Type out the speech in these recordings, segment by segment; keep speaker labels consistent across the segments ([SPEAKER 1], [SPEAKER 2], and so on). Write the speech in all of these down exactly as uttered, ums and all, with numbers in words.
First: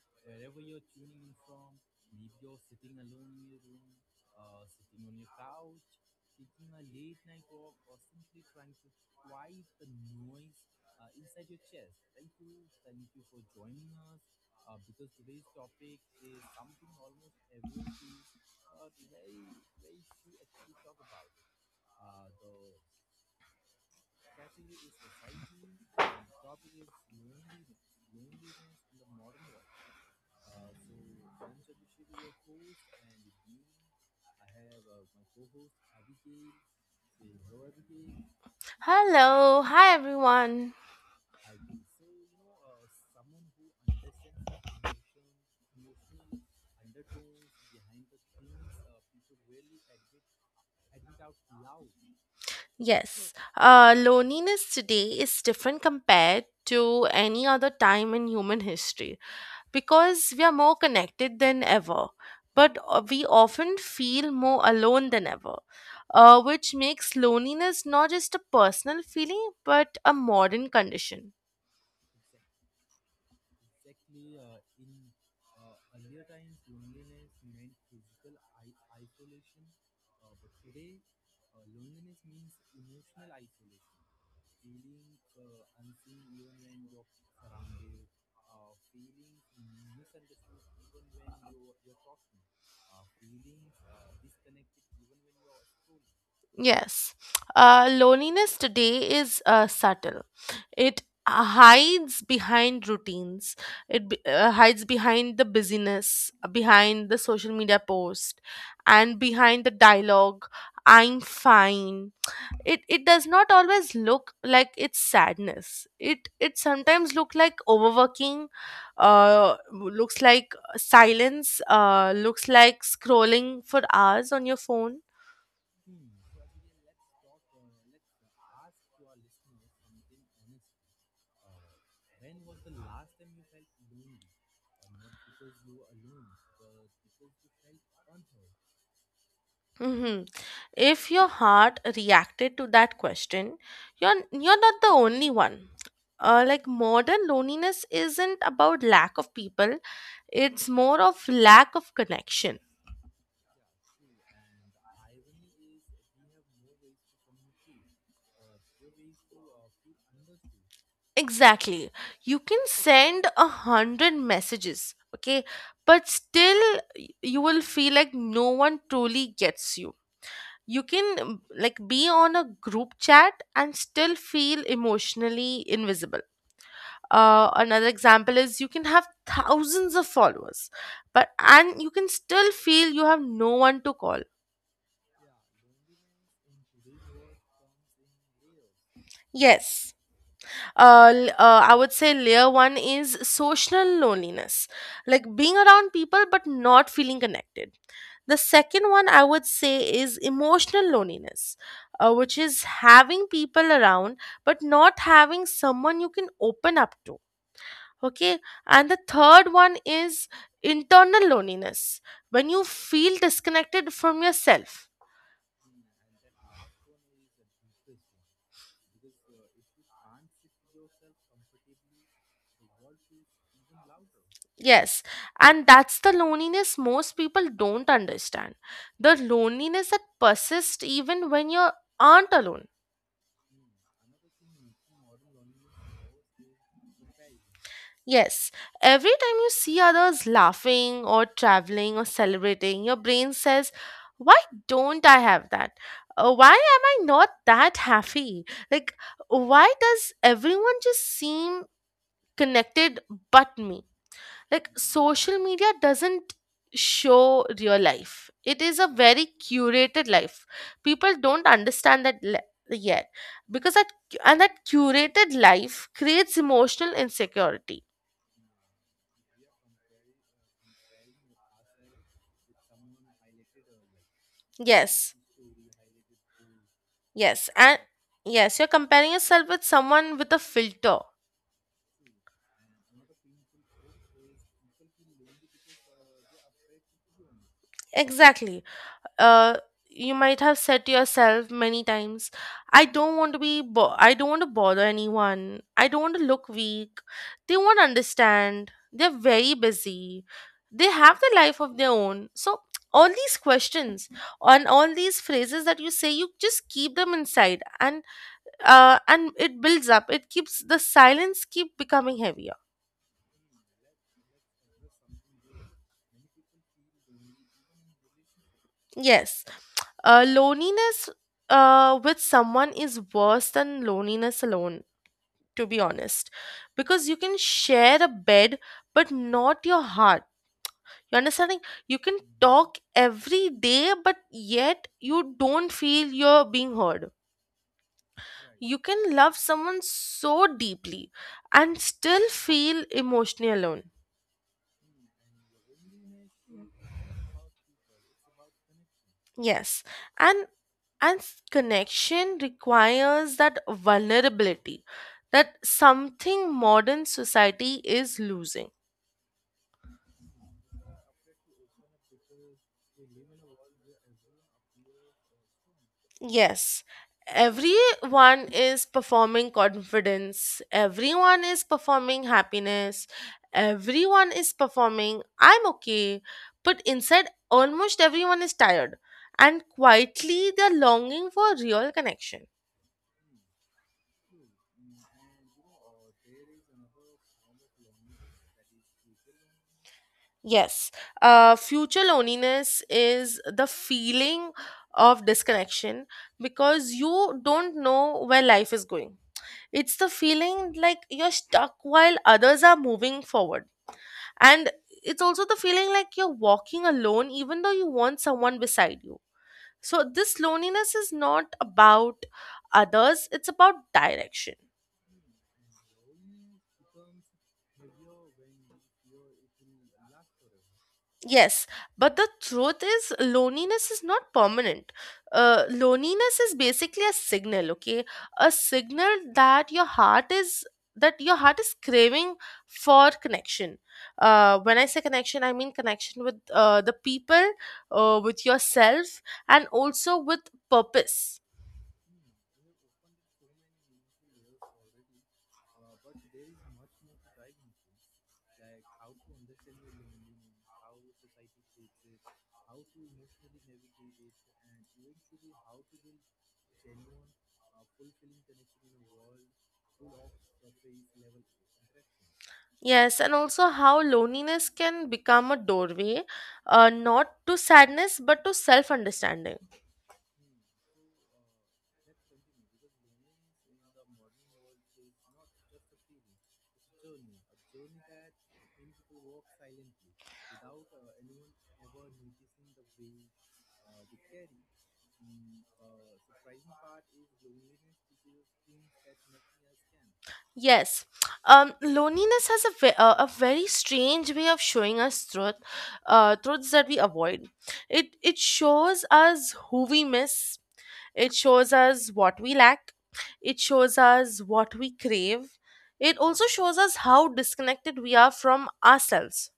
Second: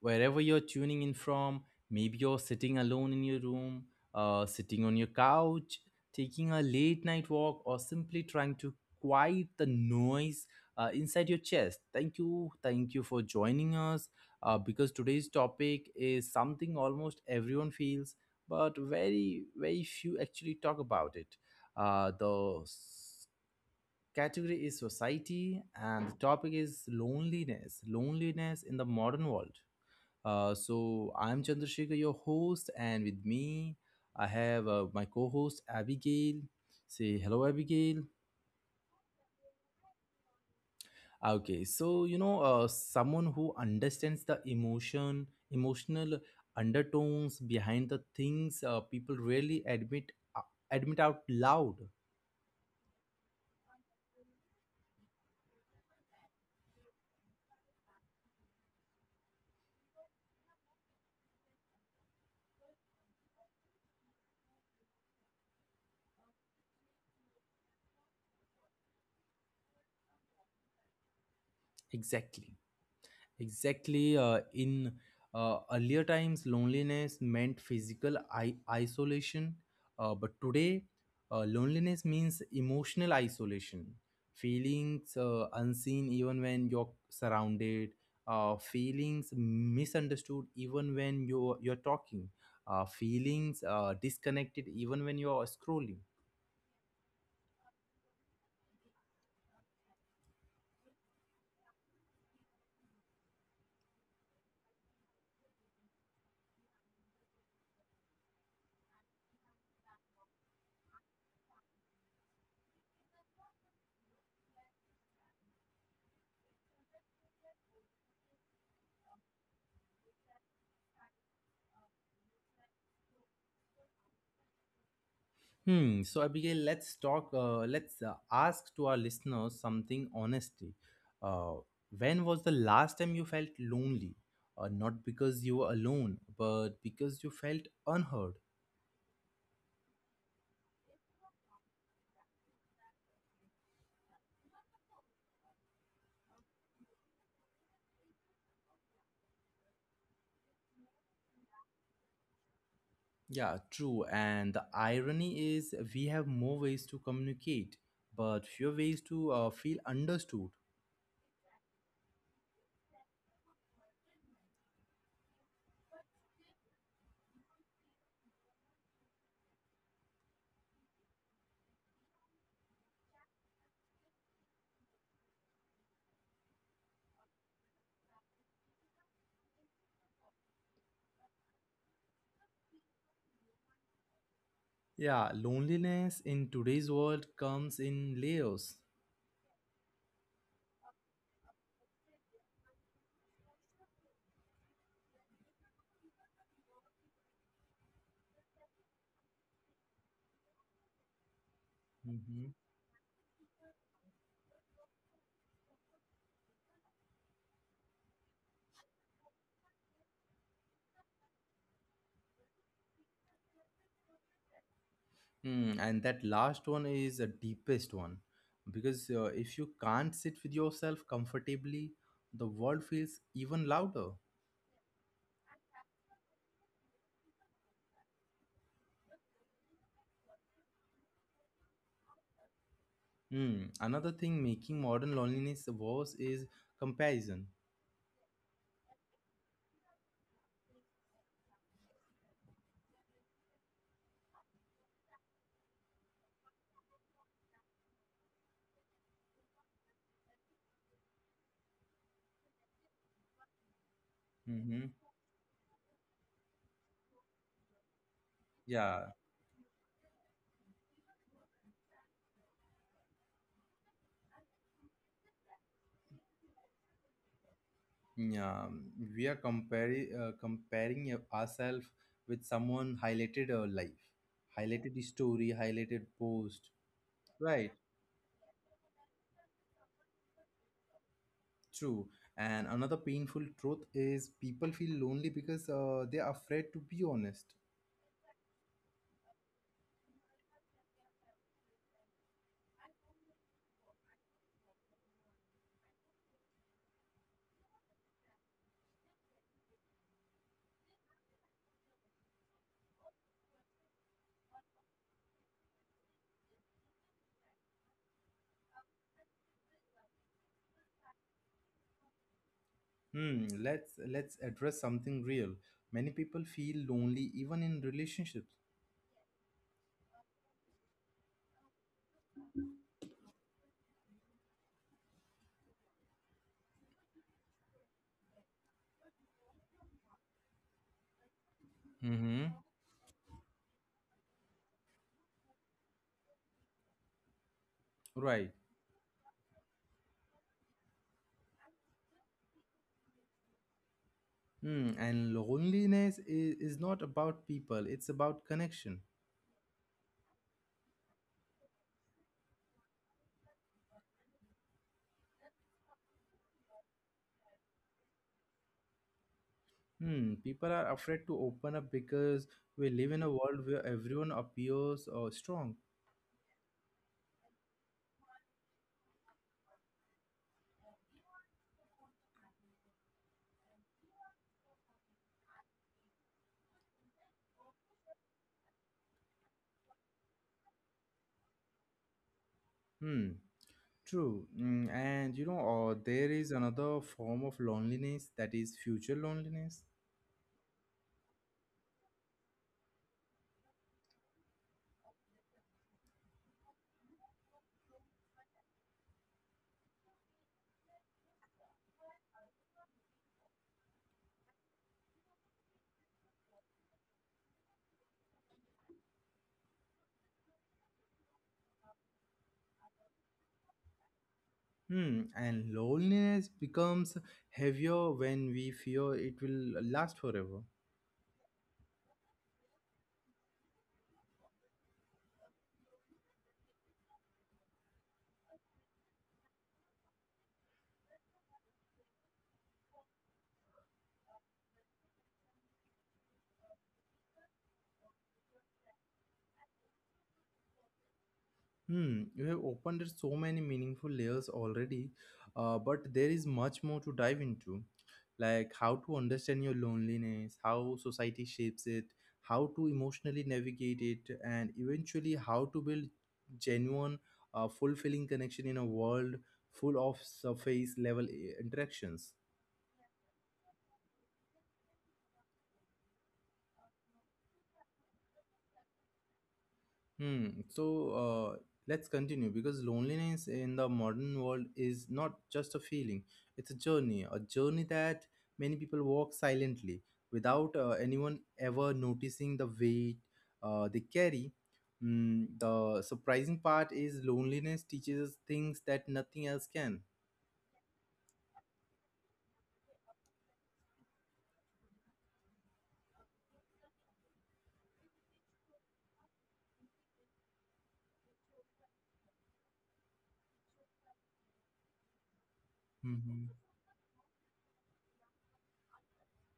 [SPEAKER 1] wherever you're tuning in from. Maybe you're sitting alone in your room, uh, sitting on your couch, taking a late night walk, or simply trying to quiet the noise uh, inside your chest. Thank you, thank you for joining us uh, because today's topic is something almost everyone feels, but very, very few actually talk about it. Uh, the category is society, and the topic is loneliness loneliness in the modern world. Uh, so I'm Chandrasekhar, your host, and with me I have uh, my co-host Abigail. Say hello, Abigail.
[SPEAKER 2] Hello, hi everyone.
[SPEAKER 1] Okay, so you know, uh, someone who understands the emotion emotional undertones behind the things uh, people rarely admit uh, admit out loud.
[SPEAKER 2] Yes, uh, loneliness today is different compared to any other time in human history because we are more connected than ever, but uh, we often feel more alone than ever, uh, which makes loneliness not just a personal feeling but a modern condition.
[SPEAKER 1] Exactly Exactly. Uh, in uh, earlier times, loneliness meant physical I- isolation, uh, but today, uh, loneliness means emotional isolation. Feelings uh, unseen even when you're surrounded, uh, feelings misunderstood even when you're, you're talking, uh, feelings uh, disconnected even when you're scrolling.
[SPEAKER 2] Yes. Uh, loneliness today is uh, subtle. It hides behind routines. It be- uh, hides behind the busyness, behind the social media post, and behind the dialogue, "I'm fine." It it does not always look like it's sadness. It it sometimes look like overworking, uh, looks like silence, uh, looks like scrolling for hours on your phone.
[SPEAKER 1] Hmm. So Abigail, let's talk. Uh, let's uh, ask to our listeners something honestly. Uh, when was the last time you felt lonely? Uh, not because you were alone, but because you felt unheard.
[SPEAKER 2] Hmm. If your heart reacted to that question, you're you're not the only one. Uh, like, modern loneliness isn't about lack of people; it's more of lack of connection.
[SPEAKER 1] Yeah, true. And the irony is, we have more ways to communicate, but fewer ways to uh, feel understood.
[SPEAKER 2] Exactly. You can send a hundred messages, okay, but still y- you will feel like no one truly gets you. You can um, like, be on a group chat and still feel emotionally invisible. Uh, another example is, you can have thousands of followers, but and you can still feel you have no one to call.
[SPEAKER 1] Yeah, loneliness in today's world comes in layers.
[SPEAKER 2] Yes. uh, l- uh, I would say layer one is social loneliness, like being around people but not feeling connected. The second one I would say is emotional loneliness, uh, which
[SPEAKER 1] Mhm.
[SPEAKER 2] is having people around but not having someone you can open up to. Okay, and the third one is internal loneliness, when you feel disconnected from yourself.
[SPEAKER 1] Hmm, and that last one is the deepest one because uh, if you can't sit with yourself comfortably, the world feels even louder.
[SPEAKER 2] Yes, and that's the loneliness most people don't understand. The loneliness that persists even when you aren't alone.
[SPEAKER 1] Hmm, another thing making modern loneliness worse is comparison.
[SPEAKER 2] Yes, every time you see others laughing or traveling or celebrating, your brain says, "Why don't I have that? Uh, Why am I not that happy? Like, why does everyone just seem connected but me?" Like,
[SPEAKER 1] Hmm.
[SPEAKER 2] social media doesn't show real life. It is a
[SPEAKER 1] Yeah,
[SPEAKER 2] very curated life. People don't understand that le- yet, because that and that curated life creates emotional insecurity.
[SPEAKER 1] yeah, we are comparing uh, comparing ourselves with someone highlighted our life, highlighted
[SPEAKER 2] Yes.
[SPEAKER 1] story, highlighted post,
[SPEAKER 2] Yes.
[SPEAKER 1] right?
[SPEAKER 2] And yes, you're comparing yourself with someone with a filter.
[SPEAKER 1] True. And another painful truth is people feel lonely because uh, they are afraid to be honest.
[SPEAKER 2] Exactly. Uh, you might have said to yourself many times, I don't want to be, bo- I don't want to bother anyone. I don't want to look weak. They won't understand. They're very busy. They have the life of their own." So, all these questions and all these phrases that you say, you just keep them inside, and uh, and it builds up. It keeps the silence keep becoming heavier.
[SPEAKER 1] Hmm, let's let's address something real. Many people feel lonely even in relationships.
[SPEAKER 2] Yes, uh, loneliness uh, with someone is worse than loneliness alone, to be honest, because you can share a bed but not your heart. You understanding? You can
[SPEAKER 1] Mm-hmm.
[SPEAKER 2] talk every day, but yet you don't feel you're being heard.
[SPEAKER 1] Right.
[SPEAKER 2] You can love someone so deeply and still feel emotionally alone.
[SPEAKER 1] Hmm. And loneliness is, is not about people, it's about connection.
[SPEAKER 2] Yes, and and s- connection requires that vulnerability, that something modern society is losing.
[SPEAKER 1] Hmm. People are afraid to open up because we live in a world where everyone appears uh, strong.
[SPEAKER 2] Yes, everyone is performing confidence, everyone is performing happiness, everyone is performing "I'm okay," but inside almost everyone is tired and quietly they're longing for real connection.
[SPEAKER 1] Hmm. True. Mm, and you know, uh, there is another form of loneliness that is future loneliness.
[SPEAKER 2] Yes. Uh, future loneliness is the feeling of disconnection because you don't know where life is going. It's the feeling like you're stuck while others are moving forward. And it's also the feeling like you're walking alone even though you want someone beside you. So, this loneliness is not about others, it's about direction.
[SPEAKER 1] Hmm. And loneliness becomes heavier when we fear it will last forever.
[SPEAKER 2] Yes, but the truth is, loneliness is not permanent. Uh, loneliness is basically a signal, okay? A signal that your heart is that your heart is craving for connection. Uh, when I say connection, I mean connection with uh, the people, uh, with yourself, and also with purpose.
[SPEAKER 1] Hmm, you have opened so many meaningful layers already, uh, but there is much more to dive into, like how to understand your loneliness, how society shapes it, how to emotionally navigate it, and eventually how to build genuine, uh, fulfilling connection in a world full of surface level eh, interactions.
[SPEAKER 2] Yes, and also how loneliness can become a doorway, uh, not to sadness, but to self understanding.
[SPEAKER 1] Hmm. So uh, let's continue because loneliness in the modern world is not just a feeling, it's a journey, a journey that many people walk silently without uh, anyone ever noticing the weight uh, they carry. Mm, the surprising part is loneliness teaches us things that nothing else can.
[SPEAKER 2] Yes, um, loneliness has a, ve- uh, a very strange way of showing us truth, uh, truths that we avoid. It it shows us who we miss. It shows us what we lack. It shows us what we crave. It also
[SPEAKER 1] Hmm.
[SPEAKER 2] shows us how disconnected we are from ourselves.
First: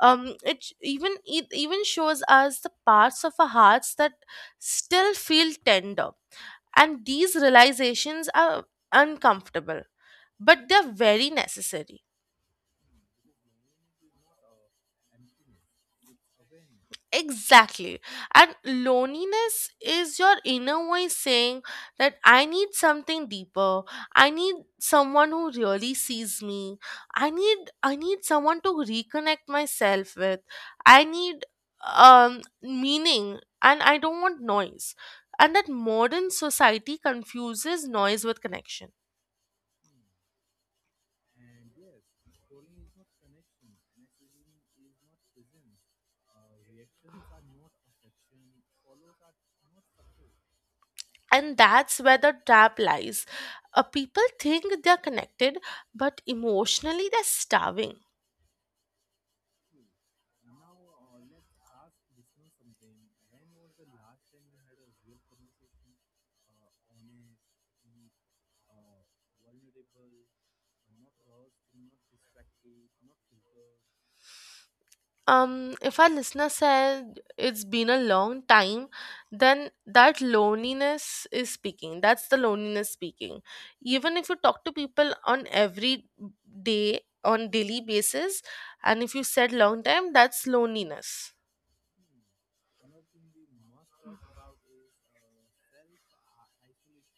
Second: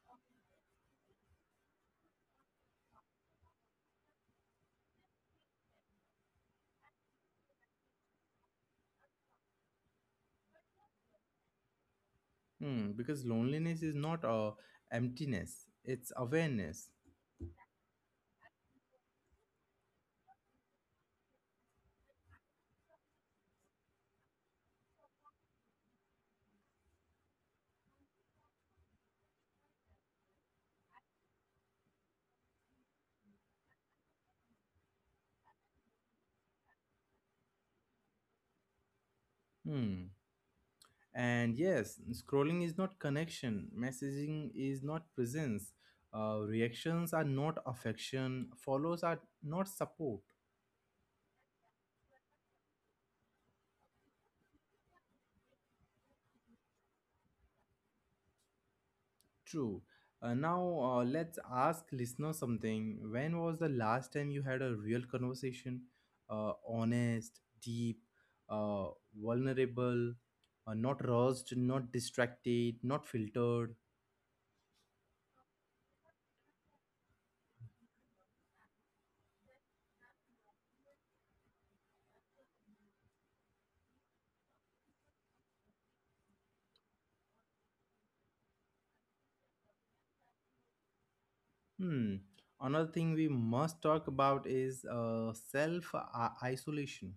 [SPEAKER 2] Um, it sh- even it even shows us the parts of our hearts that still feel tender, and these realizations are uncomfortable but they're very necessary.
[SPEAKER 1] Hmm, because loneliness is not uh, emptiness, it's awareness.
[SPEAKER 2] Exactly. And loneliness is your inner voice saying that I need something deeper. I need someone who really sees me. I need I need someone to reconnect myself with. I need um meaning, and I don't want noise. And that modern society confuses noise with connection.
[SPEAKER 1] Hmm. And yes, scrolling is not connection, messaging is not presence, uh, reactions are not affection, follows are not support.
[SPEAKER 2] And that's where the trap lies. Uh, people think they're connected, but emotionally they're starving.
[SPEAKER 1] True. Uh, now, uh, let's ask listeners something. When was the last time you had a real conversation? Uh, honest, deep, uh, vulnerable, uh, not rushed, not distracted, not filtered.
[SPEAKER 2] Um, if our listener said it's been a long time, then that loneliness is speaking. That's the loneliness speaking. Even if you talk to people on every day, on daily basis, and if you said long time, that's loneliness.
[SPEAKER 1] Hmm. Another thing we must talk about is uh, self isolation.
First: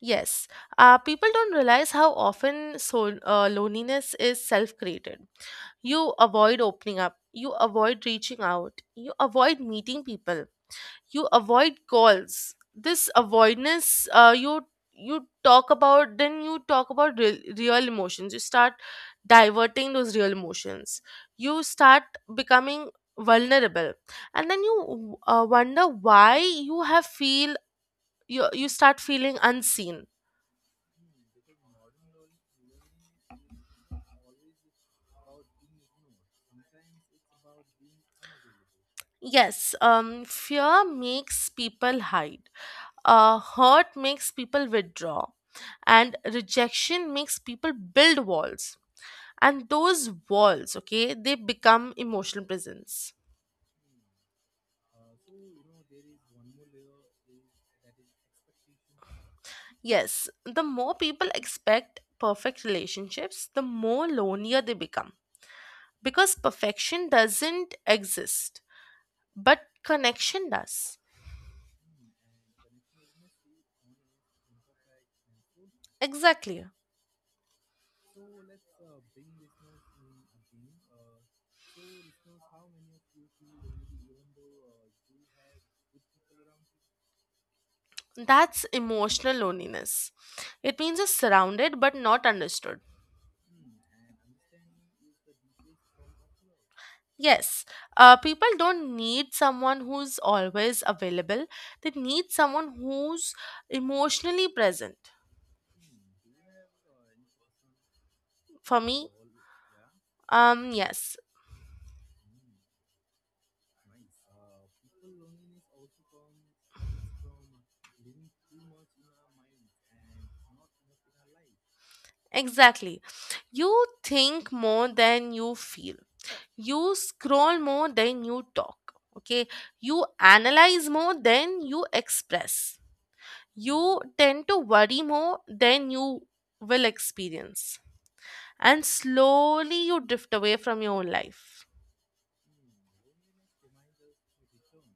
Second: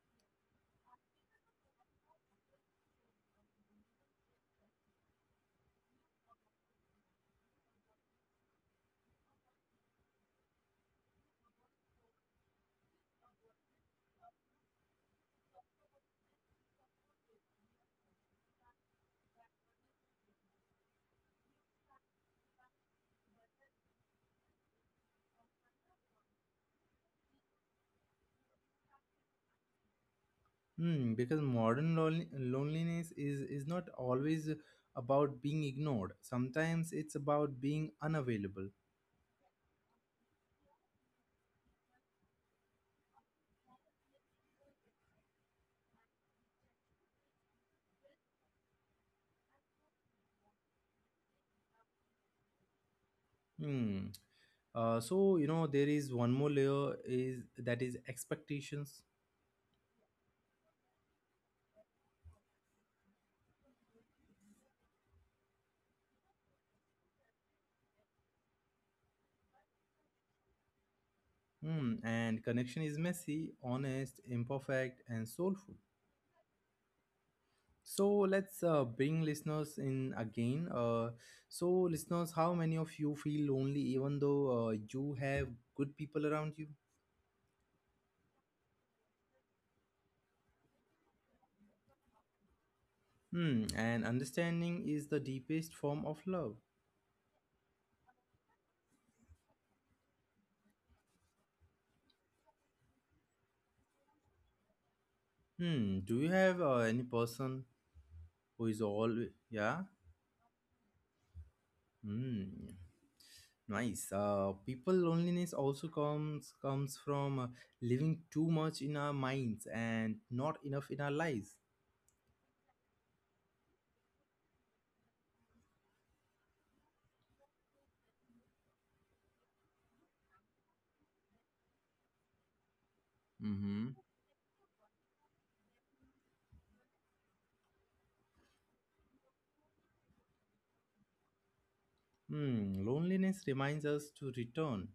[SPEAKER 2] Yes, uh, people don't realize how often so uh, loneliness is self-created. You avoid opening up. You avoid reaching out. You avoid meeting people. You avoid calls. This avoidance, uh, you you talk about, then you talk about real, real emotions. You start diverting those real emotions. You start becoming vulnerable, and then you uh, wonder why you have feel you you start feeling unseen.
[SPEAKER 1] Hmm, because modern lon- loneliness is, is not always about being ignored. Sometimes it's about being unavailable.
[SPEAKER 2] Yes, um, fear makes people hide. Uh, hurt makes people withdraw. And rejection makes people build walls. And those walls, okay, they become emotional prisons.
[SPEAKER 1] Hmm. Uh, so you know there is one more layer is that is expectations.
[SPEAKER 2] Yes, the more people expect perfect relationships, the more lonelier they become. Because perfection doesn't exist, but connection does.
[SPEAKER 1] Hmm. And connection is messy, honest, imperfect, and soulful.
[SPEAKER 2] Exactly.
[SPEAKER 1] So let's uh, bring listeners in again. Uh, so listeners, how many of you feel lonely even though uh, you have good people around you?
[SPEAKER 2] That's emotional loneliness. It means you're surrounded but not understood.
[SPEAKER 1] Hmm, and understanding is the deepest form of love.
[SPEAKER 2] Yes, uh, people don't need someone who's always available. They need someone who's emotionally present.
[SPEAKER 1] Hmm, do you have uh, any person who
[SPEAKER 2] For
[SPEAKER 1] is
[SPEAKER 2] me,
[SPEAKER 1] all yeah?
[SPEAKER 2] um, yes,
[SPEAKER 1] Hmm, nice. Uh, people loneliness also comes comes from uh, living too much in our minds and not enough in our lives.
[SPEAKER 2] exactly. You think more than you feel. You scroll more than you talk. Okay, you analyze more than you express.
[SPEAKER 1] Mm-hmm.
[SPEAKER 2] You tend to worry more than you will experience. And slowly you drift away from your own life.
[SPEAKER 1] Hmm, loneliness reminds us to return,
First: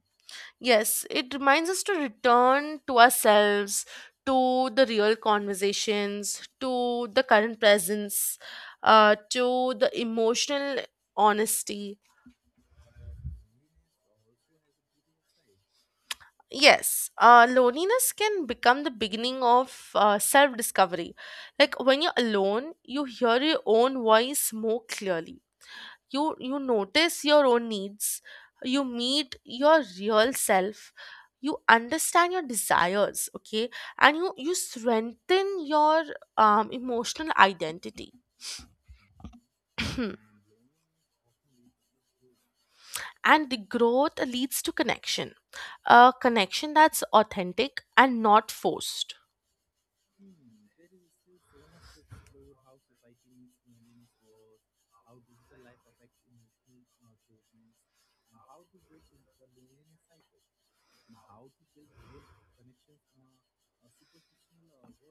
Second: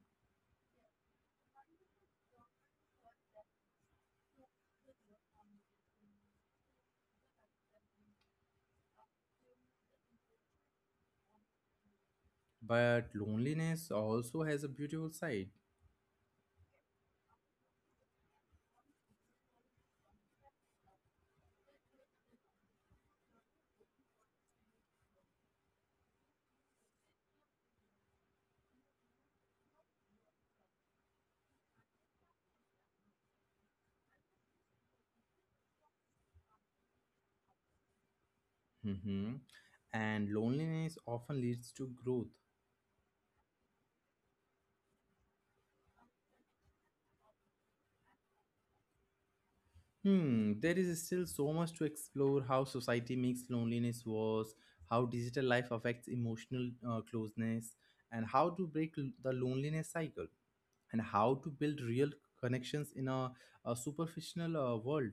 [SPEAKER 2] Yes, it reminds us to return to ourselves, to the real conversations, to the current presence, uh, to the emotional honesty.
[SPEAKER 1] but loneliness also has a beautiful side.
[SPEAKER 2] Yes, uh, loneliness can become the beginning of uh, self discovery. Like, when you're alone, you hear your own voice more clearly. You you notice your own needs. You meet your real self. You understand your desires, okay, and you you strengthen your um, emotional identity.
[SPEAKER 1] Mm-hmm. And loneliness often leads to growth.
[SPEAKER 2] And the growth leads to connection, a connection that's authentic and not forced.
[SPEAKER 1] Hmm, there is still so much to explore how society makes loneliness worse, how digital life affects emotional uh, closeness, and how to break l- the loneliness cycle, and how to build real connections in a, a superficial uh, world.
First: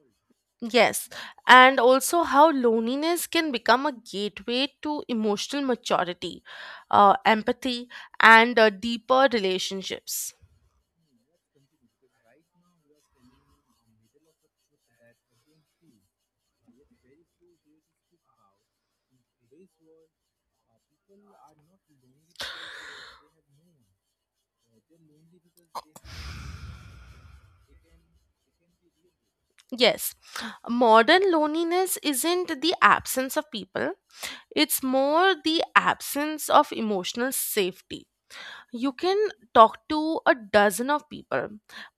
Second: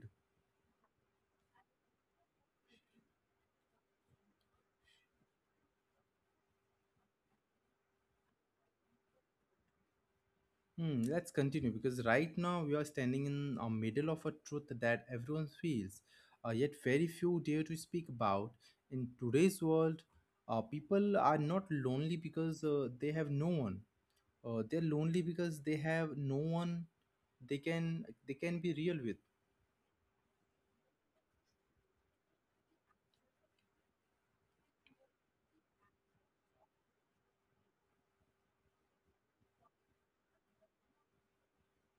[SPEAKER 2] Yes, and also how loneliness can become a gateway to emotional maturity, uh, empathy, and uh, deeper relationships.
[SPEAKER 1] Hmm, let's continue because right now we are standing in the middle of a truth that everyone feels, uh, yet very few dare to speak about. In today's world, uh, people are not lonely because uh, they have no one, uh, they're lonely because they have no one they can they can be real with.
[SPEAKER 2] Yes, modern loneliness isn't the absence of people, it's more the absence of emotional safety. You can talk to a dozen of people,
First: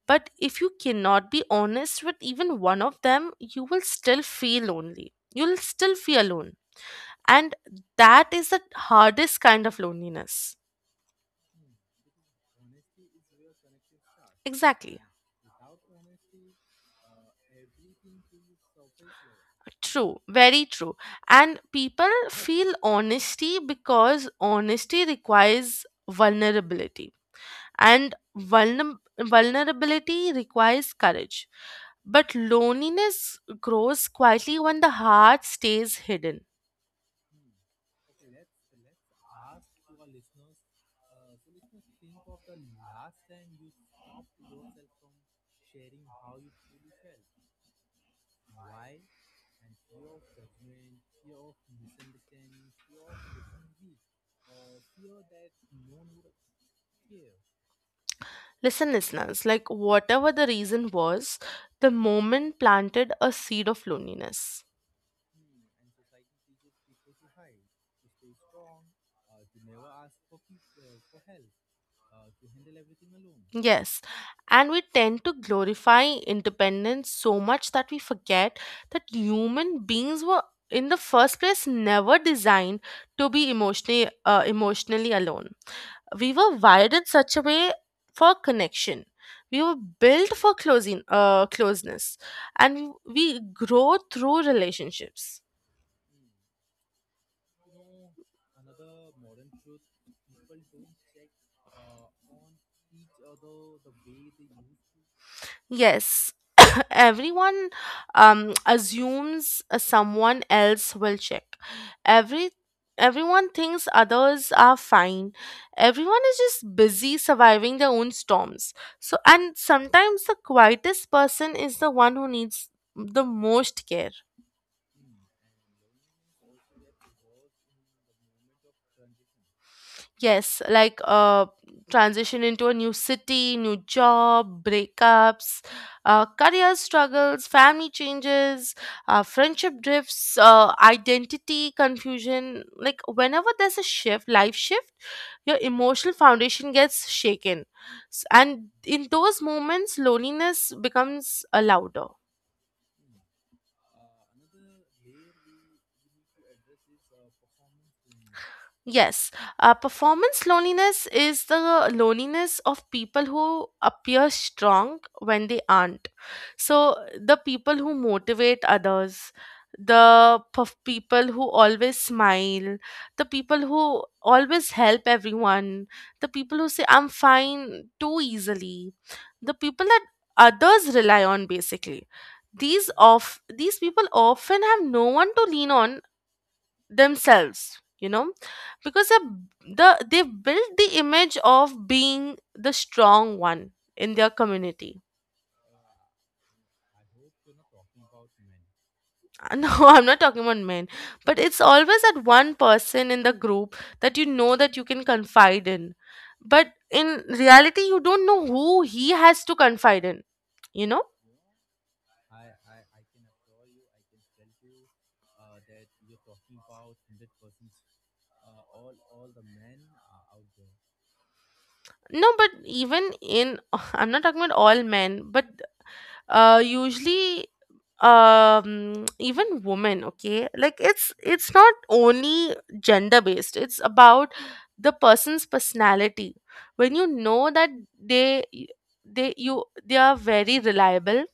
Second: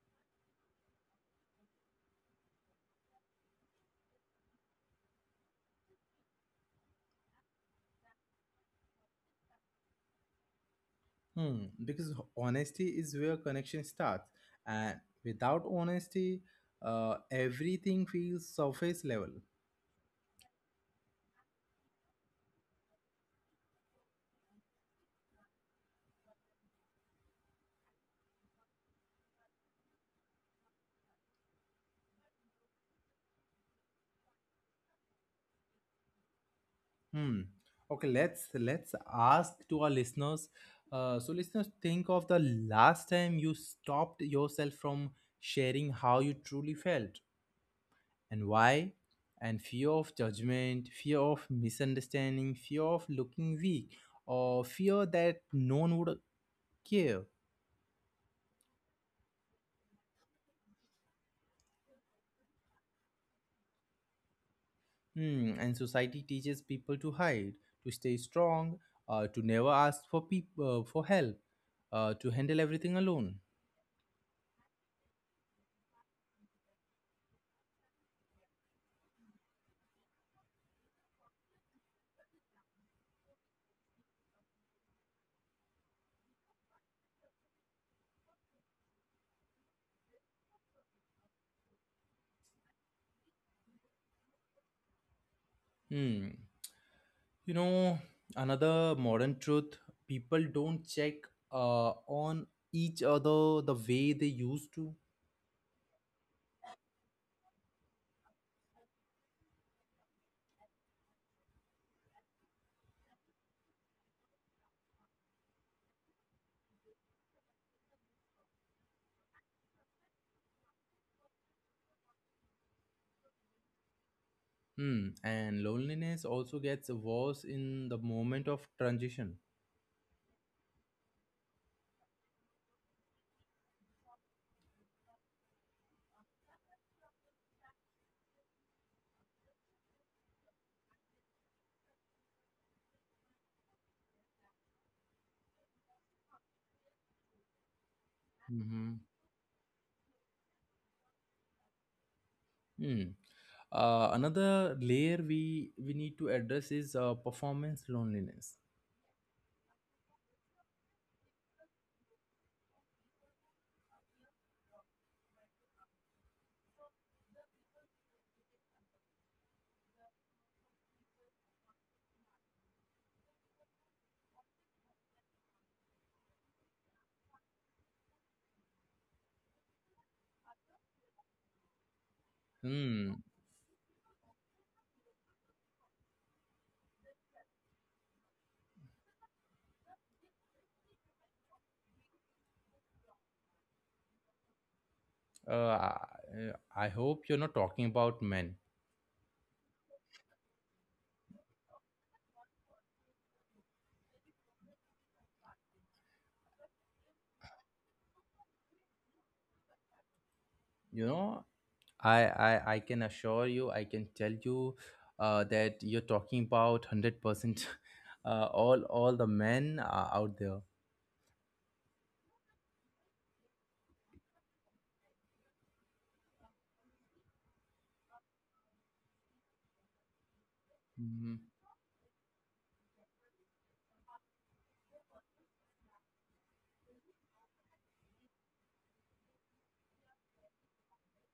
[SPEAKER 2] but if you cannot be honest with even one of them, you will still feel lonely. You'll still feel alone. And that is the hardest kind of loneliness.
[SPEAKER 1] Hmm, because honesty is where connection starts, and
[SPEAKER 2] Exactly.
[SPEAKER 1] without honesty, uh, everything feels surface level.
[SPEAKER 2] True, very true. And people feel honesty because honesty requires vulnerability, and vulner- vulnerability requires courage. But loneliness grows quietly when the heart stays hidden.
[SPEAKER 1] Hmm. Okay, let's let's ask to our listeners. Uh, so listeners, think of the last time you stopped yourself from sharing how you truly felt, and why. And fear of judgment, fear of misunderstanding, fear of looking weak, or fear that no one would care.
[SPEAKER 2] Listen, listeners, like, whatever the reason was, the moment planted a seed of loneliness.
[SPEAKER 1] Hmm, and society teaches people to hide, to stay strong, uh, to never ask for peop- uh, for help, uh, to handle everything alone.
[SPEAKER 2] Yes, and we tend to glorify independence so much that we forget that human beings were, in the first place, never designed to be emotionally uh, emotionally alone. We were wired in such a way for connection. We were built for closing uh, closeness, and we grow through relationships.
[SPEAKER 1] Hmm. You know, another modern truth, people don't check uh, on each other the way they used to.
[SPEAKER 2] Yes, everyone um, assumes uh, someone else will check. every Everyone thinks others are fine. Everyone is just busy surviving their own storms, so and sometimes the quietest person is the one who needs the most care.
[SPEAKER 1] Hmm. And loneliness also gets worse in the moment of transition.
[SPEAKER 2] Yes, like, uh, transition into a new city, new job, breakups, uh, career struggles, family changes, uh, friendship drifts, uh, identity confusion. Like, whenever there's a shift, life shift, your emotional foundation gets shaken, S- and
[SPEAKER 1] Hmm.
[SPEAKER 2] in those moments, loneliness becomes uh, louder.
[SPEAKER 1] Hmm. Uh, another layer we we need to address is uh, performance loneliness.
[SPEAKER 2] Yes, uh, performance loneliness is the loneliness of people who appear strong when they aren't. So, the people who motivate others, the perf- people who always smile, the people who always help everyone, the people who say "I'm fine" too easily, the people that others rely on, basically. These
[SPEAKER 1] Hmm.
[SPEAKER 2] of these people often have no one to lean on themselves, you know, because the, the they built the image of being the strong one in their community
[SPEAKER 1] Uh, I, I hope you're not talking about men.
[SPEAKER 2] no, I'm not talking about men, but it's always that one person in the group that you know that you can confide in, but in reality you don't know who he has to confide in, you know.
[SPEAKER 1] You know, I I, I can assure you, I can tell you uh, that you're talking about hundred percent uh, all all the men are out there.
[SPEAKER 2] No, but even in I'm not talking about all men, but uh usually um even women. Okay, like it's
[SPEAKER 1] Hmm.
[SPEAKER 2] it's not only gender based, it's about the person's personality. When you know that they they you they are very reliable,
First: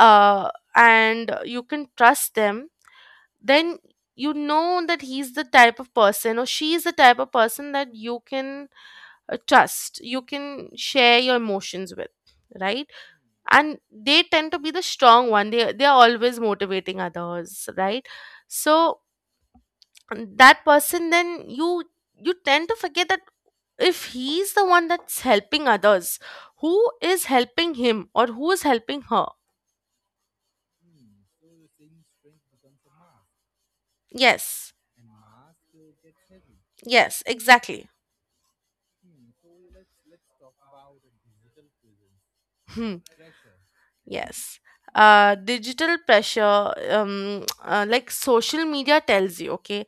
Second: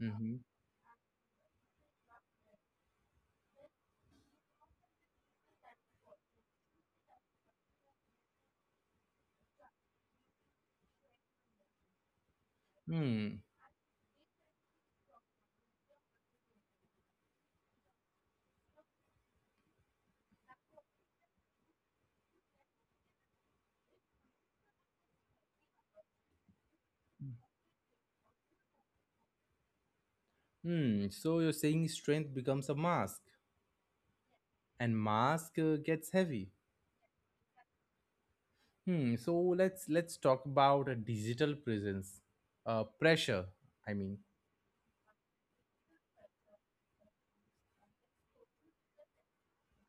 [SPEAKER 1] Mm-hmm.
[SPEAKER 2] and you can trust them, then you know that he's the type of person or she is the type of person that you can uh, trust, you can share your emotions with, right?
[SPEAKER 1] Hmm.
[SPEAKER 2] And they tend to be the strong one, they they are always motivating others, right? So, um, that person, then you you tend to forget that if he's the one that's helping others, who is helping him or who is helping her?
[SPEAKER 1] Hmm, so you're saying strength becomes a mask
[SPEAKER 2] Yes.
[SPEAKER 1] and mask uh, gets heavy.
[SPEAKER 2] Yes, exactly.
[SPEAKER 1] Hmm, so let's let's talk about a digital presence. Uh
[SPEAKER 2] Hmm.
[SPEAKER 1] pressure, I mean.
[SPEAKER 2] Yes, uh digital pressure. Um uh, Like social media tells you, okay,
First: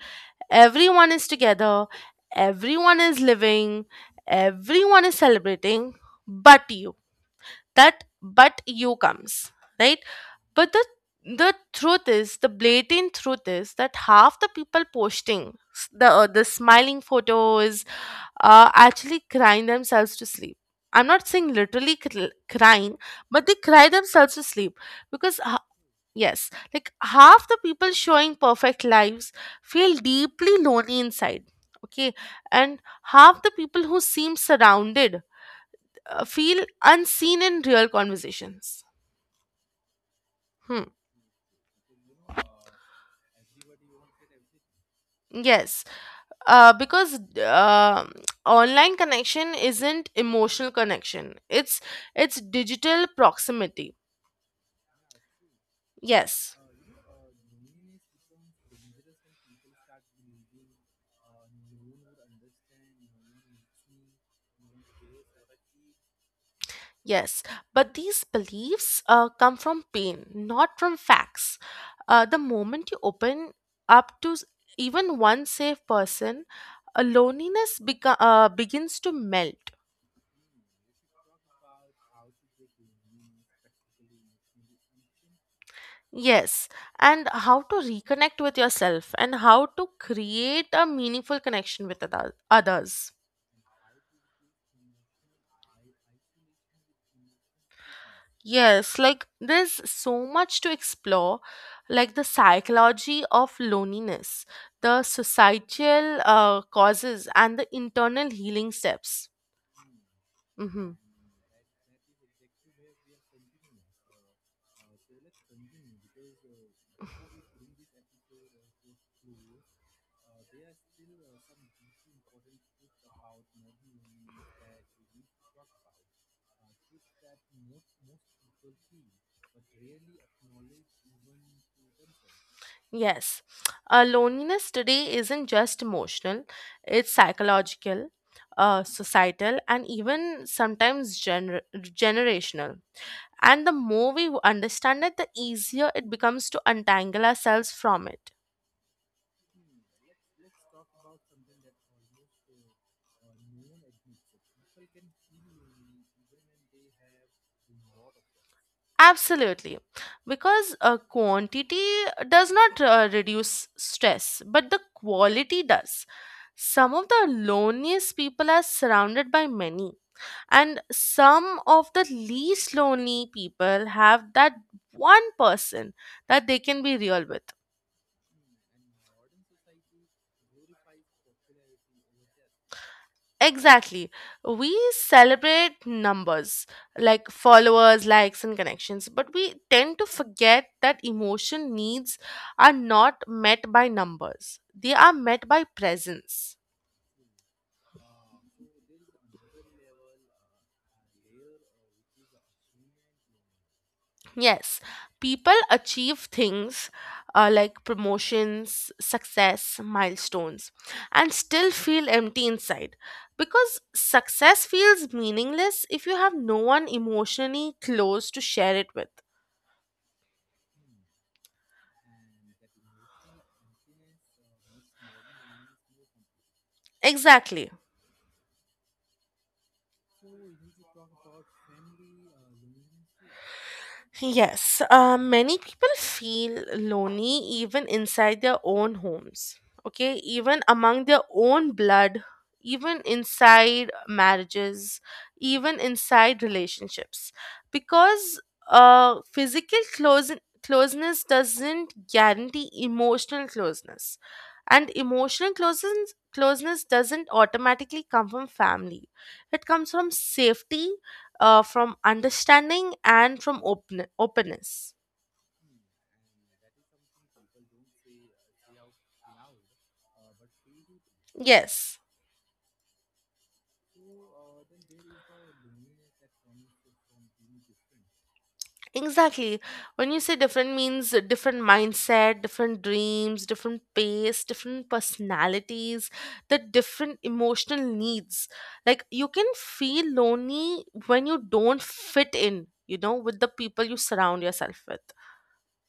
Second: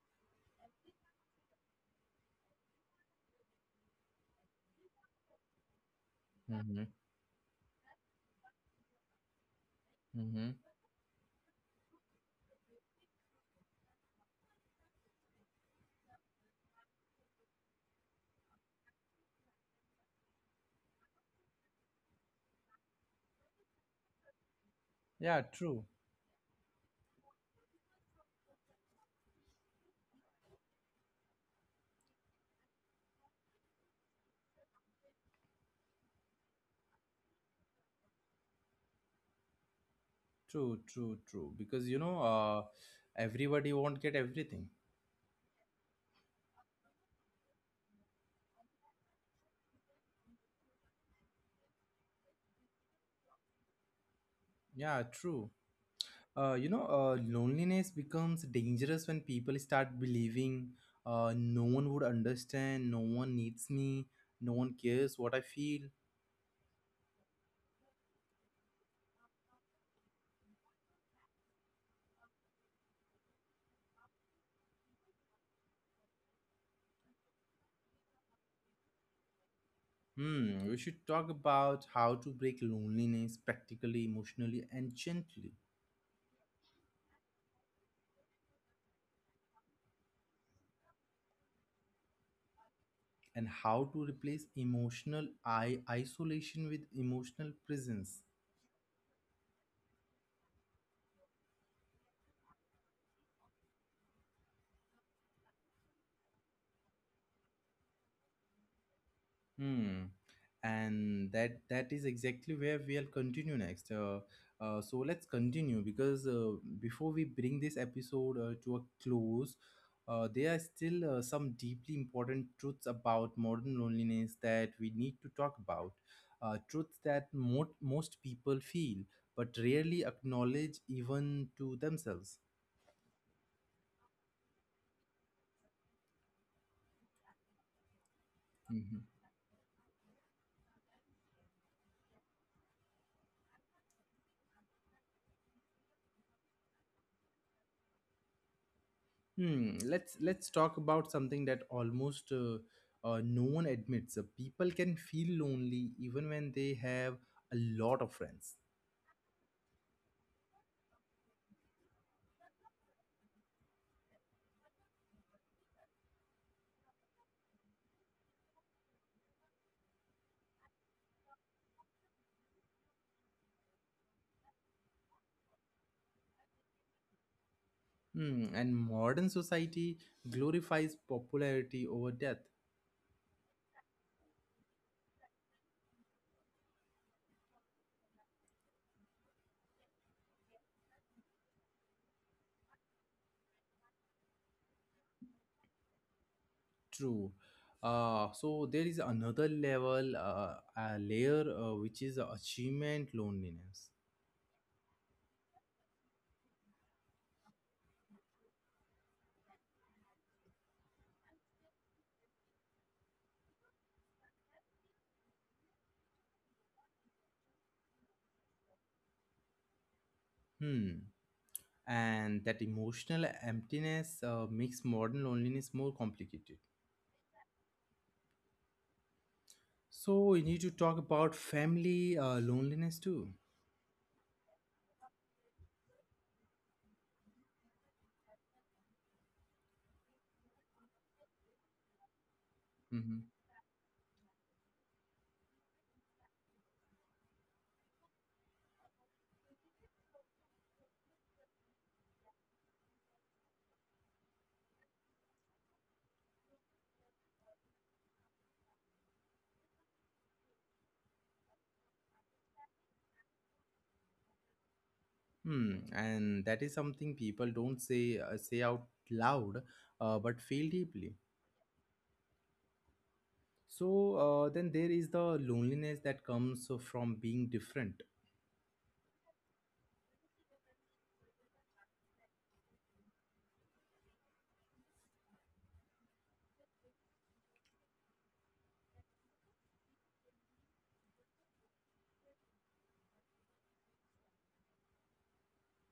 [SPEAKER 2] everyone is together, everyone is living, everyone is celebrating, but
[SPEAKER 1] Hmm.
[SPEAKER 2] you. That "but you" comes, right?
[SPEAKER 1] Hmm.
[SPEAKER 2] But the the truth is, the blatant truth is that half the people posting s- the uh, the smiling photos are actually crying themselves to sleep. I'm not saying literally cr- crying, but they cry themselves to sleep because
[SPEAKER 1] Yeah,
[SPEAKER 2] h-
[SPEAKER 1] true.
[SPEAKER 2] Yes, like half the people showing perfect lives feel deeply lonely inside. Okay, and half the people who seem surrounded uh, feel unseen in real conversations.
[SPEAKER 1] True,
[SPEAKER 2] Hmm.
[SPEAKER 1] true, true. Because you know, uh everybody won't get everything.
[SPEAKER 2] Yes, uh, because uh, online connection isn't emotional connection; it's it's digital proximity.
[SPEAKER 1] Yeah, true. Uh
[SPEAKER 2] Yes.
[SPEAKER 1] you know, uh loneliness becomes dangerous when people start believing uh no one would understand, no one needs me, no one cares what I feel.
[SPEAKER 2] Yes, but these beliefs uh, come from pain, not from facts. Uh, the moment you open up to s- even one safe person, uh, loneliness beco- uh, begins to melt.
[SPEAKER 1] Hmm, we should talk about how to break loneliness practically, emotionally, and gently,
[SPEAKER 2] Yes, and how to reconnect with yourself and how to create a meaningful connection with other- others.
[SPEAKER 1] and how to replace emotional i- isolation with emotional presence.
[SPEAKER 2] Yes, like there's so much to explore, like the psychology of loneliness, the societal uh, causes, and the internal healing steps.
[SPEAKER 1] Hmm.
[SPEAKER 2] Hmm.
[SPEAKER 1] And that that is exactly where we'll continue next. Uh, uh, so let's continue because uh, before we bring this episode uh, to a close, uh, there are still uh, some deeply important truths about modern loneliness that we need to talk about. Uh, truths that mo- most people feel but rarely acknowledge even to themselves.
[SPEAKER 2] Yes, uh, loneliness today isn't just emotional, it's psychological, uh,
[SPEAKER 1] Mm-hmm.
[SPEAKER 2] societal, and even sometimes gener- generational. And the more we understand it, the easier it becomes to untangle ourselves from it.
[SPEAKER 1] Hmm. Let's let's talk about something that almost uh, uh, no one admits. Uh, people can feel lonely even when they have a lot of friends.
[SPEAKER 2] Absolutely. Because uh, quantity does not uh, reduce stress, but the quality does. Some of the loneliest people are surrounded by many, and some of the least lonely people have that one person that they can be real with.
[SPEAKER 1] Hmm. And modern society glorifies popularity over depth.
[SPEAKER 2] Exactly. We celebrate numbers like followers, likes, and connections, but we tend to forget that emotion needs are not met by numbers, they are met by presence.
[SPEAKER 1] True. Uh, so there is another level, uh, a layer uh, which is achievement loneliness.
[SPEAKER 2] Yes, people achieve things uh, like promotions, success, milestones, and still feel empty inside because success feels meaningless if you have no one emotionally close to share it with.
[SPEAKER 1] Hmm. And that emotional emptiness uh, makes modern loneliness more complicated.
[SPEAKER 2] Exactly.
[SPEAKER 1] So we need to talk about family uh, loneliness too.
[SPEAKER 2] Yes, um, many people feel lonely even inside their own homes, okay, even among their own blood, even
[SPEAKER 1] Hmm.
[SPEAKER 2] inside marriages, even inside relationships, because uh, physical close- closeness doesn't guarantee emotional closeness, and emotional closeness closeness doesn't automatically come from family. It comes from safety, uh, from understanding and from open- openness.
[SPEAKER 1] Hmm. And that is something people don't say uh, say out loud, uh, but feel deeply.
[SPEAKER 2] Yes,
[SPEAKER 1] So uh, then there is the loneliness that comes from being different.
[SPEAKER 2] exactly. When you say different means uh, different mindset, different dreams, different pace, different personalities, the different emotional needs. Like you can feel lonely when you don't fit in, you know, with the people you surround yourself with.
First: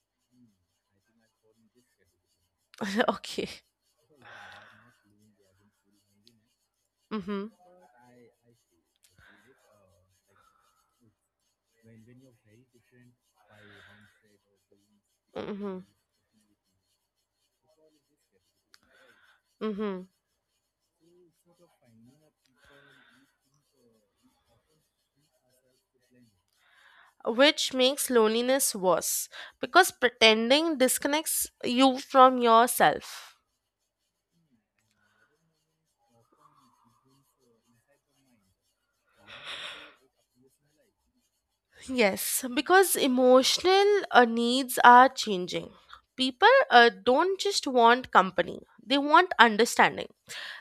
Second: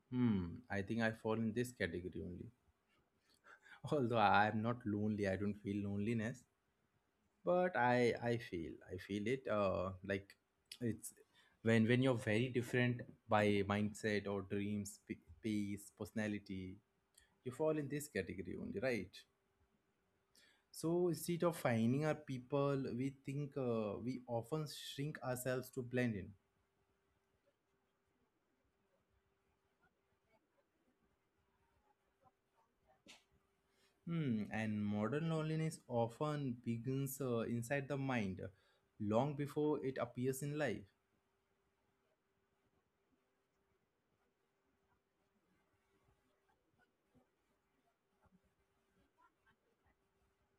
[SPEAKER 1] Hmm. I think I fall in this category only.
[SPEAKER 2] Okay.
[SPEAKER 1] Although I am not lonely, I don't feel loneliness,
[SPEAKER 2] Mhm.
[SPEAKER 1] but I I feel, I feel it. Uh, like it's when when you're very different by mindset or dreams, p-
[SPEAKER 2] Mhm.
[SPEAKER 1] pace, personality, you fall in this category only, right?
[SPEAKER 2] Mhm.
[SPEAKER 1] So instead of finding our people, we think uh, we often shrink ourselves to blend in.
[SPEAKER 2] Which makes loneliness worse because pretending disconnects you from yourself.
[SPEAKER 1] Hmm, and modern loneliness often begins uh, inside the mind long before it appears in life.
[SPEAKER 2] Yes, because emotional uh, needs are changing. People uh, don't just want company, they want understanding,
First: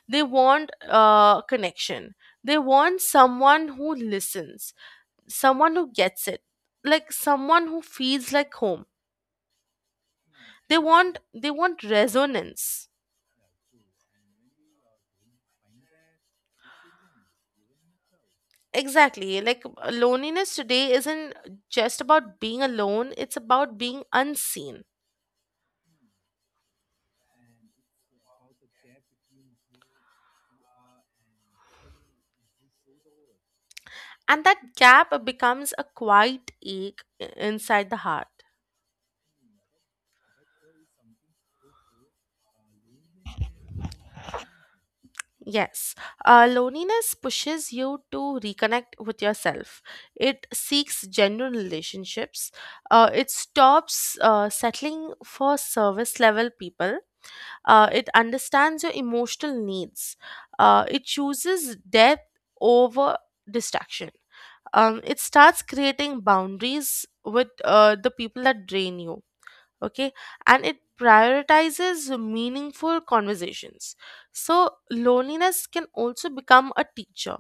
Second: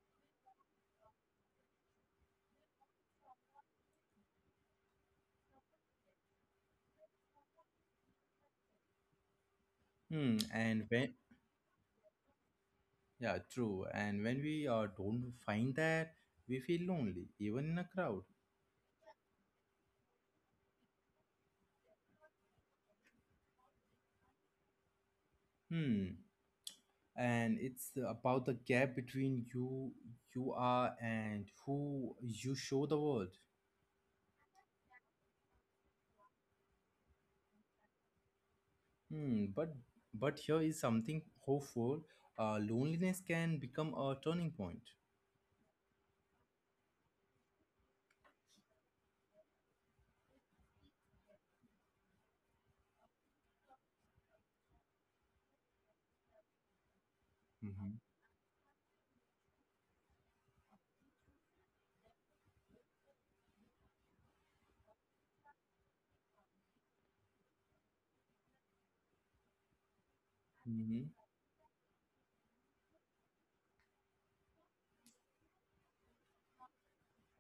[SPEAKER 2] they want uh, connection, they want someone who listens, someone who gets it, like someone who feels like home.
[SPEAKER 1] Hmm.
[SPEAKER 2] They
[SPEAKER 1] And when,
[SPEAKER 2] want they want resonance.
[SPEAKER 1] yeah, true, and when we uh, don't find that, we feel lonely even in a crowd.
[SPEAKER 2] Exactly. Like uh, loneliness today isn't just about being alone, it's about being unseen.
[SPEAKER 1] Hmm. And it's about the gap between you you are and who you show the world.
[SPEAKER 2] And that gap becomes a quiet ache i- inside the heart.
[SPEAKER 1] Hmm, but but here is something hopeful. Uh, loneliness can become a turning point.
[SPEAKER 2] Yes, uh, loneliness pushes you to reconnect with yourself. It seeks genuine relationships. Uh, it stops uh, settling for service level people. Uh,
[SPEAKER 1] Hmm.
[SPEAKER 2] it understands your emotional needs. Uh, it chooses depth over distraction. Um, it starts creating boundaries with uh, the people that drain you, okay, and it
[SPEAKER 1] Hmm.
[SPEAKER 2] prioritizes meaningful conversations. So loneliness can also become a teacher.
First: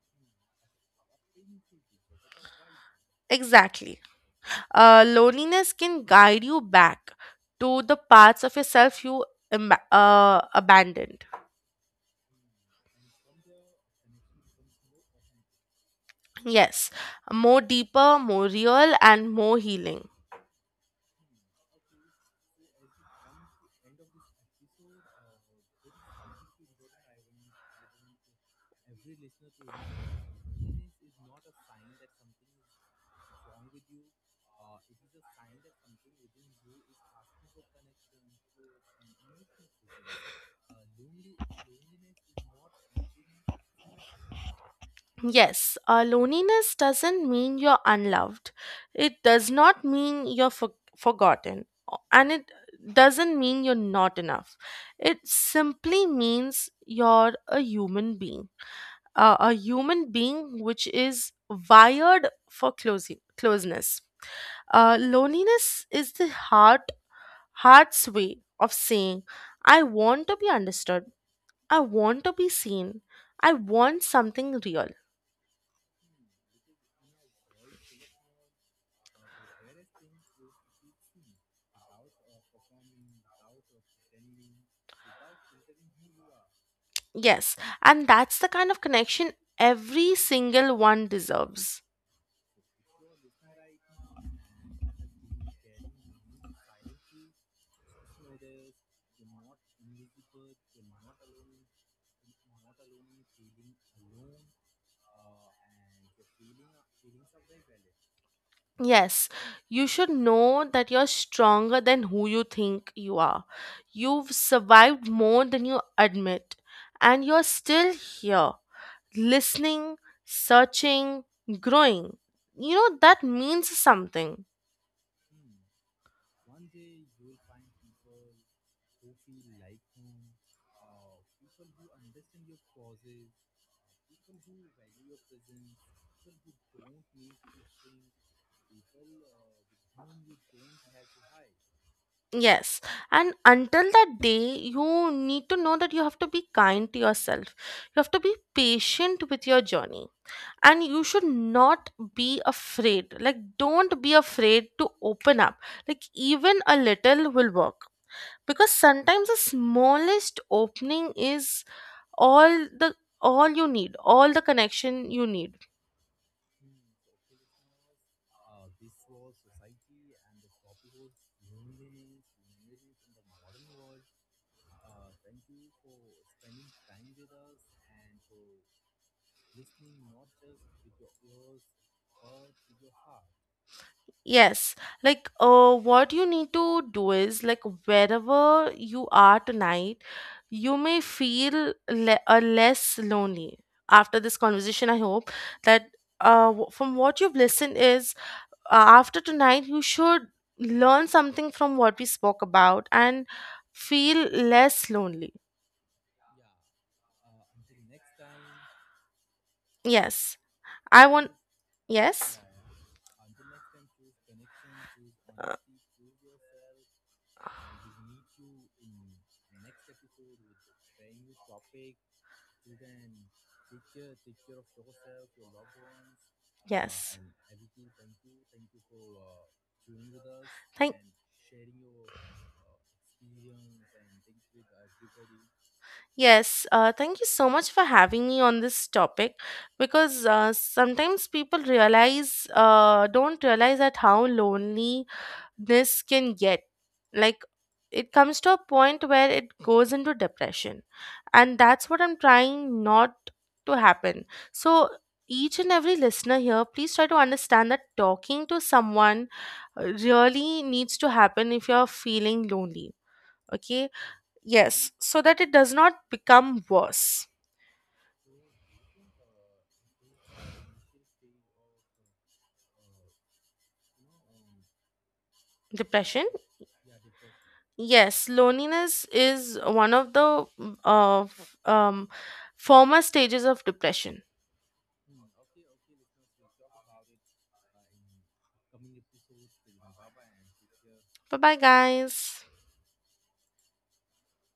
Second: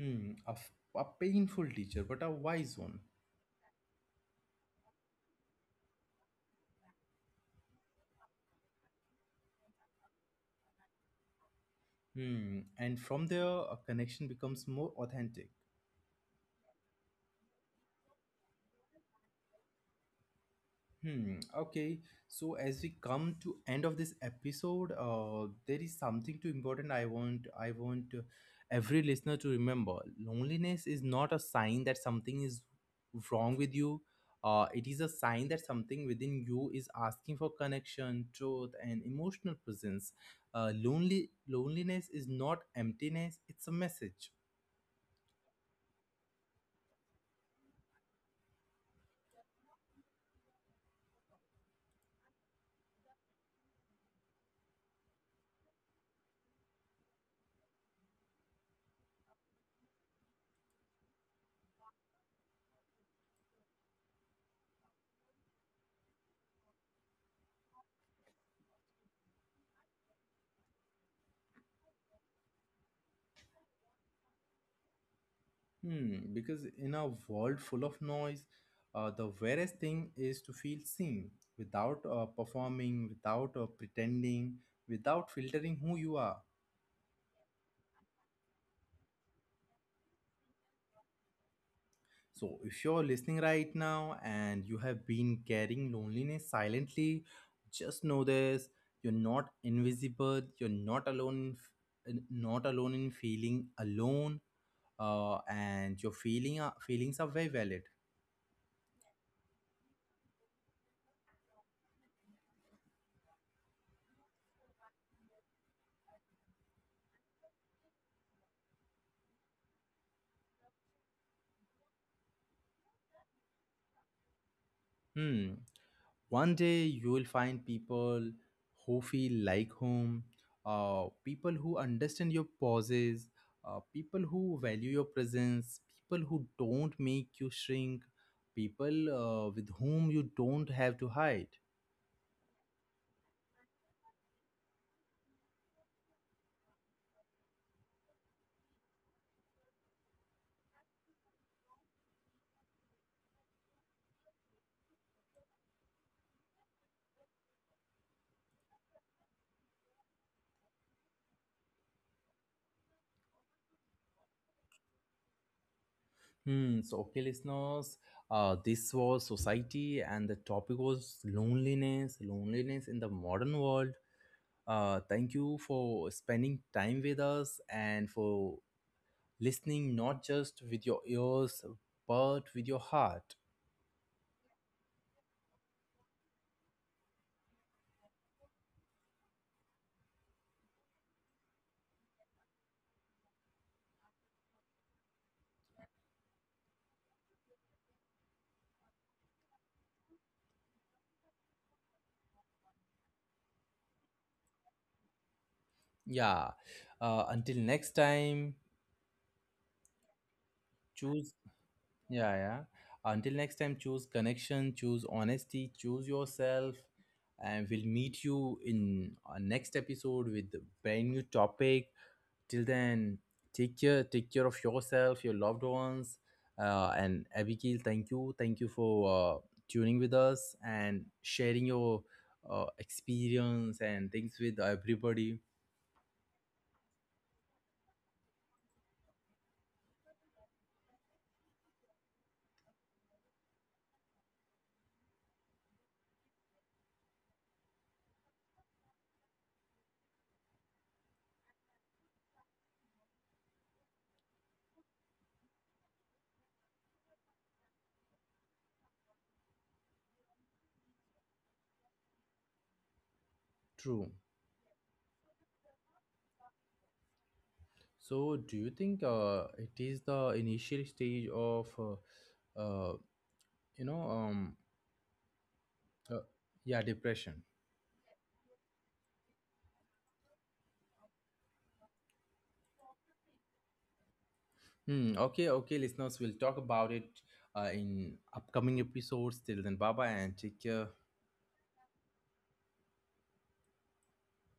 [SPEAKER 1] Hmm, a, f- a painful teacher, but a wise one.
[SPEAKER 2] Exactly. Uh, loneliness can guide you back to the parts of yourself you imba- uh, abandoned.
[SPEAKER 1] Hmm, and from there, a connection becomes more authentic.
[SPEAKER 2] Yes, more deeper, more real, and more healing.
[SPEAKER 1] Hmm. Okay. So as we come to end of this episode, uh, there is something too important. I want I want uh, every listener to remember. Loneliness is not a sign that something is wrong with you. Uh, it is a sign that something within you is asking for connection, truth, and emotional presence. Uh, lonely Loneliness is not emptiness. It's a message.
[SPEAKER 2] Yes, uh, loneliness doesn't mean you're unloved. It does not mean you're for- forgotten. o- And it doesn't mean you're not enough. It simply means you're a human being. Uh, a human being which is wired for closing closeness. Uh, loneliness is the heart, heart's way of saying, I want to be understood. I want to be seen. I want something real.
[SPEAKER 1] Hmm, because in a world full of noise, uh, the various thing is to feel seen without uh, performing, without uh, pretending, without filtering who you are.
[SPEAKER 2] Yes, and that's the kind of connection every single one deserves.
[SPEAKER 1] So, if you're listening right now and you have been carrying loneliness silently, just know this: you're not invisible, you're not alone, in f- in- not alone in feeling alone, uh, and your feeling, uh, feelings are very valid.
[SPEAKER 2] Yes, you should know that you're stronger than who you think you are. You've survived more than you admit, and you're still here, listening, searching, growing. You know, that means something.
[SPEAKER 1] Hmm. One day you will find people who feel like home, uh, people who understand your pauses, uh, people who value your presence, people who don't make you shrink, people uh, with whom you don't have to hide.
[SPEAKER 2] Yes, and until that day, you need to know that you have to be kind to yourself. You have to be patient with your journey, and you should not be afraid. Like, don't be afraid to open up, like even a little will work, because sometimes the smallest opening is all the all you need, all the connection you need.
[SPEAKER 1] Hmm. So okay listeners, uh, this was society and the topic was loneliness loneliness in the modern world. Uh, thank you for spending time with us and for listening not just with your ears, but with your heart.
[SPEAKER 2] Yes, like uh, what you need to do is, like, wherever you are tonight, you may feel le- uh, less lonely after this conversation. I hope that uh, w- from what you've listened is, uh, after tonight you should learn something from what we spoke about and feel less lonely.
[SPEAKER 1] Yeah, uh, until next time
[SPEAKER 2] Yes. I
[SPEAKER 1] choose
[SPEAKER 2] want.
[SPEAKER 1] yeah,
[SPEAKER 2] Yes.
[SPEAKER 1] yeah, until next time, choose connection, choose
[SPEAKER 2] uh,
[SPEAKER 1] honesty, choose yourself, and we'll meet you in our next episode with a brand new topic. Till then, take care, take care of yourself, your loved ones, uh,
[SPEAKER 2] yes,
[SPEAKER 1] and Abigail. Thank you, thank you for uh, tuning with us
[SPEAKER 2] thank.
[SPEAKER 1] and sharing your uh, experience and things with everybody.
[SPEAKER 2] Yes, uh, thank you so much for having me on this topic because uh, sometimes people realize uh, don't realize that how lonely this can get, like it comes to a point where it goes into depression, and that's what I'm trying not to happen. So each and every listener here, please try to understand that talking to someone uh, really needs to happen if you're feeling lonely, okay?
[SPEAKER 1] True.
[SPEAKER 2] Yes, so that it does not become worse.
[SPEAKER 1] So, do you think uh, it is the initial stage of, uh, uh, you know, um, uh,
[SPEAKER 2] Depression.
[SPEAKER 1] yeah, depression?
[SPEAKER 2] Yes, loneliness is one of the mm, uh, f- um former stages of depression.
[SPEAKER 1] Hmm, okay, okay, listeners, we'll talk about it uh, in upcoming episodes. Till then, bye bye and take care.
[SPEAKER 2] Bye bye, guys.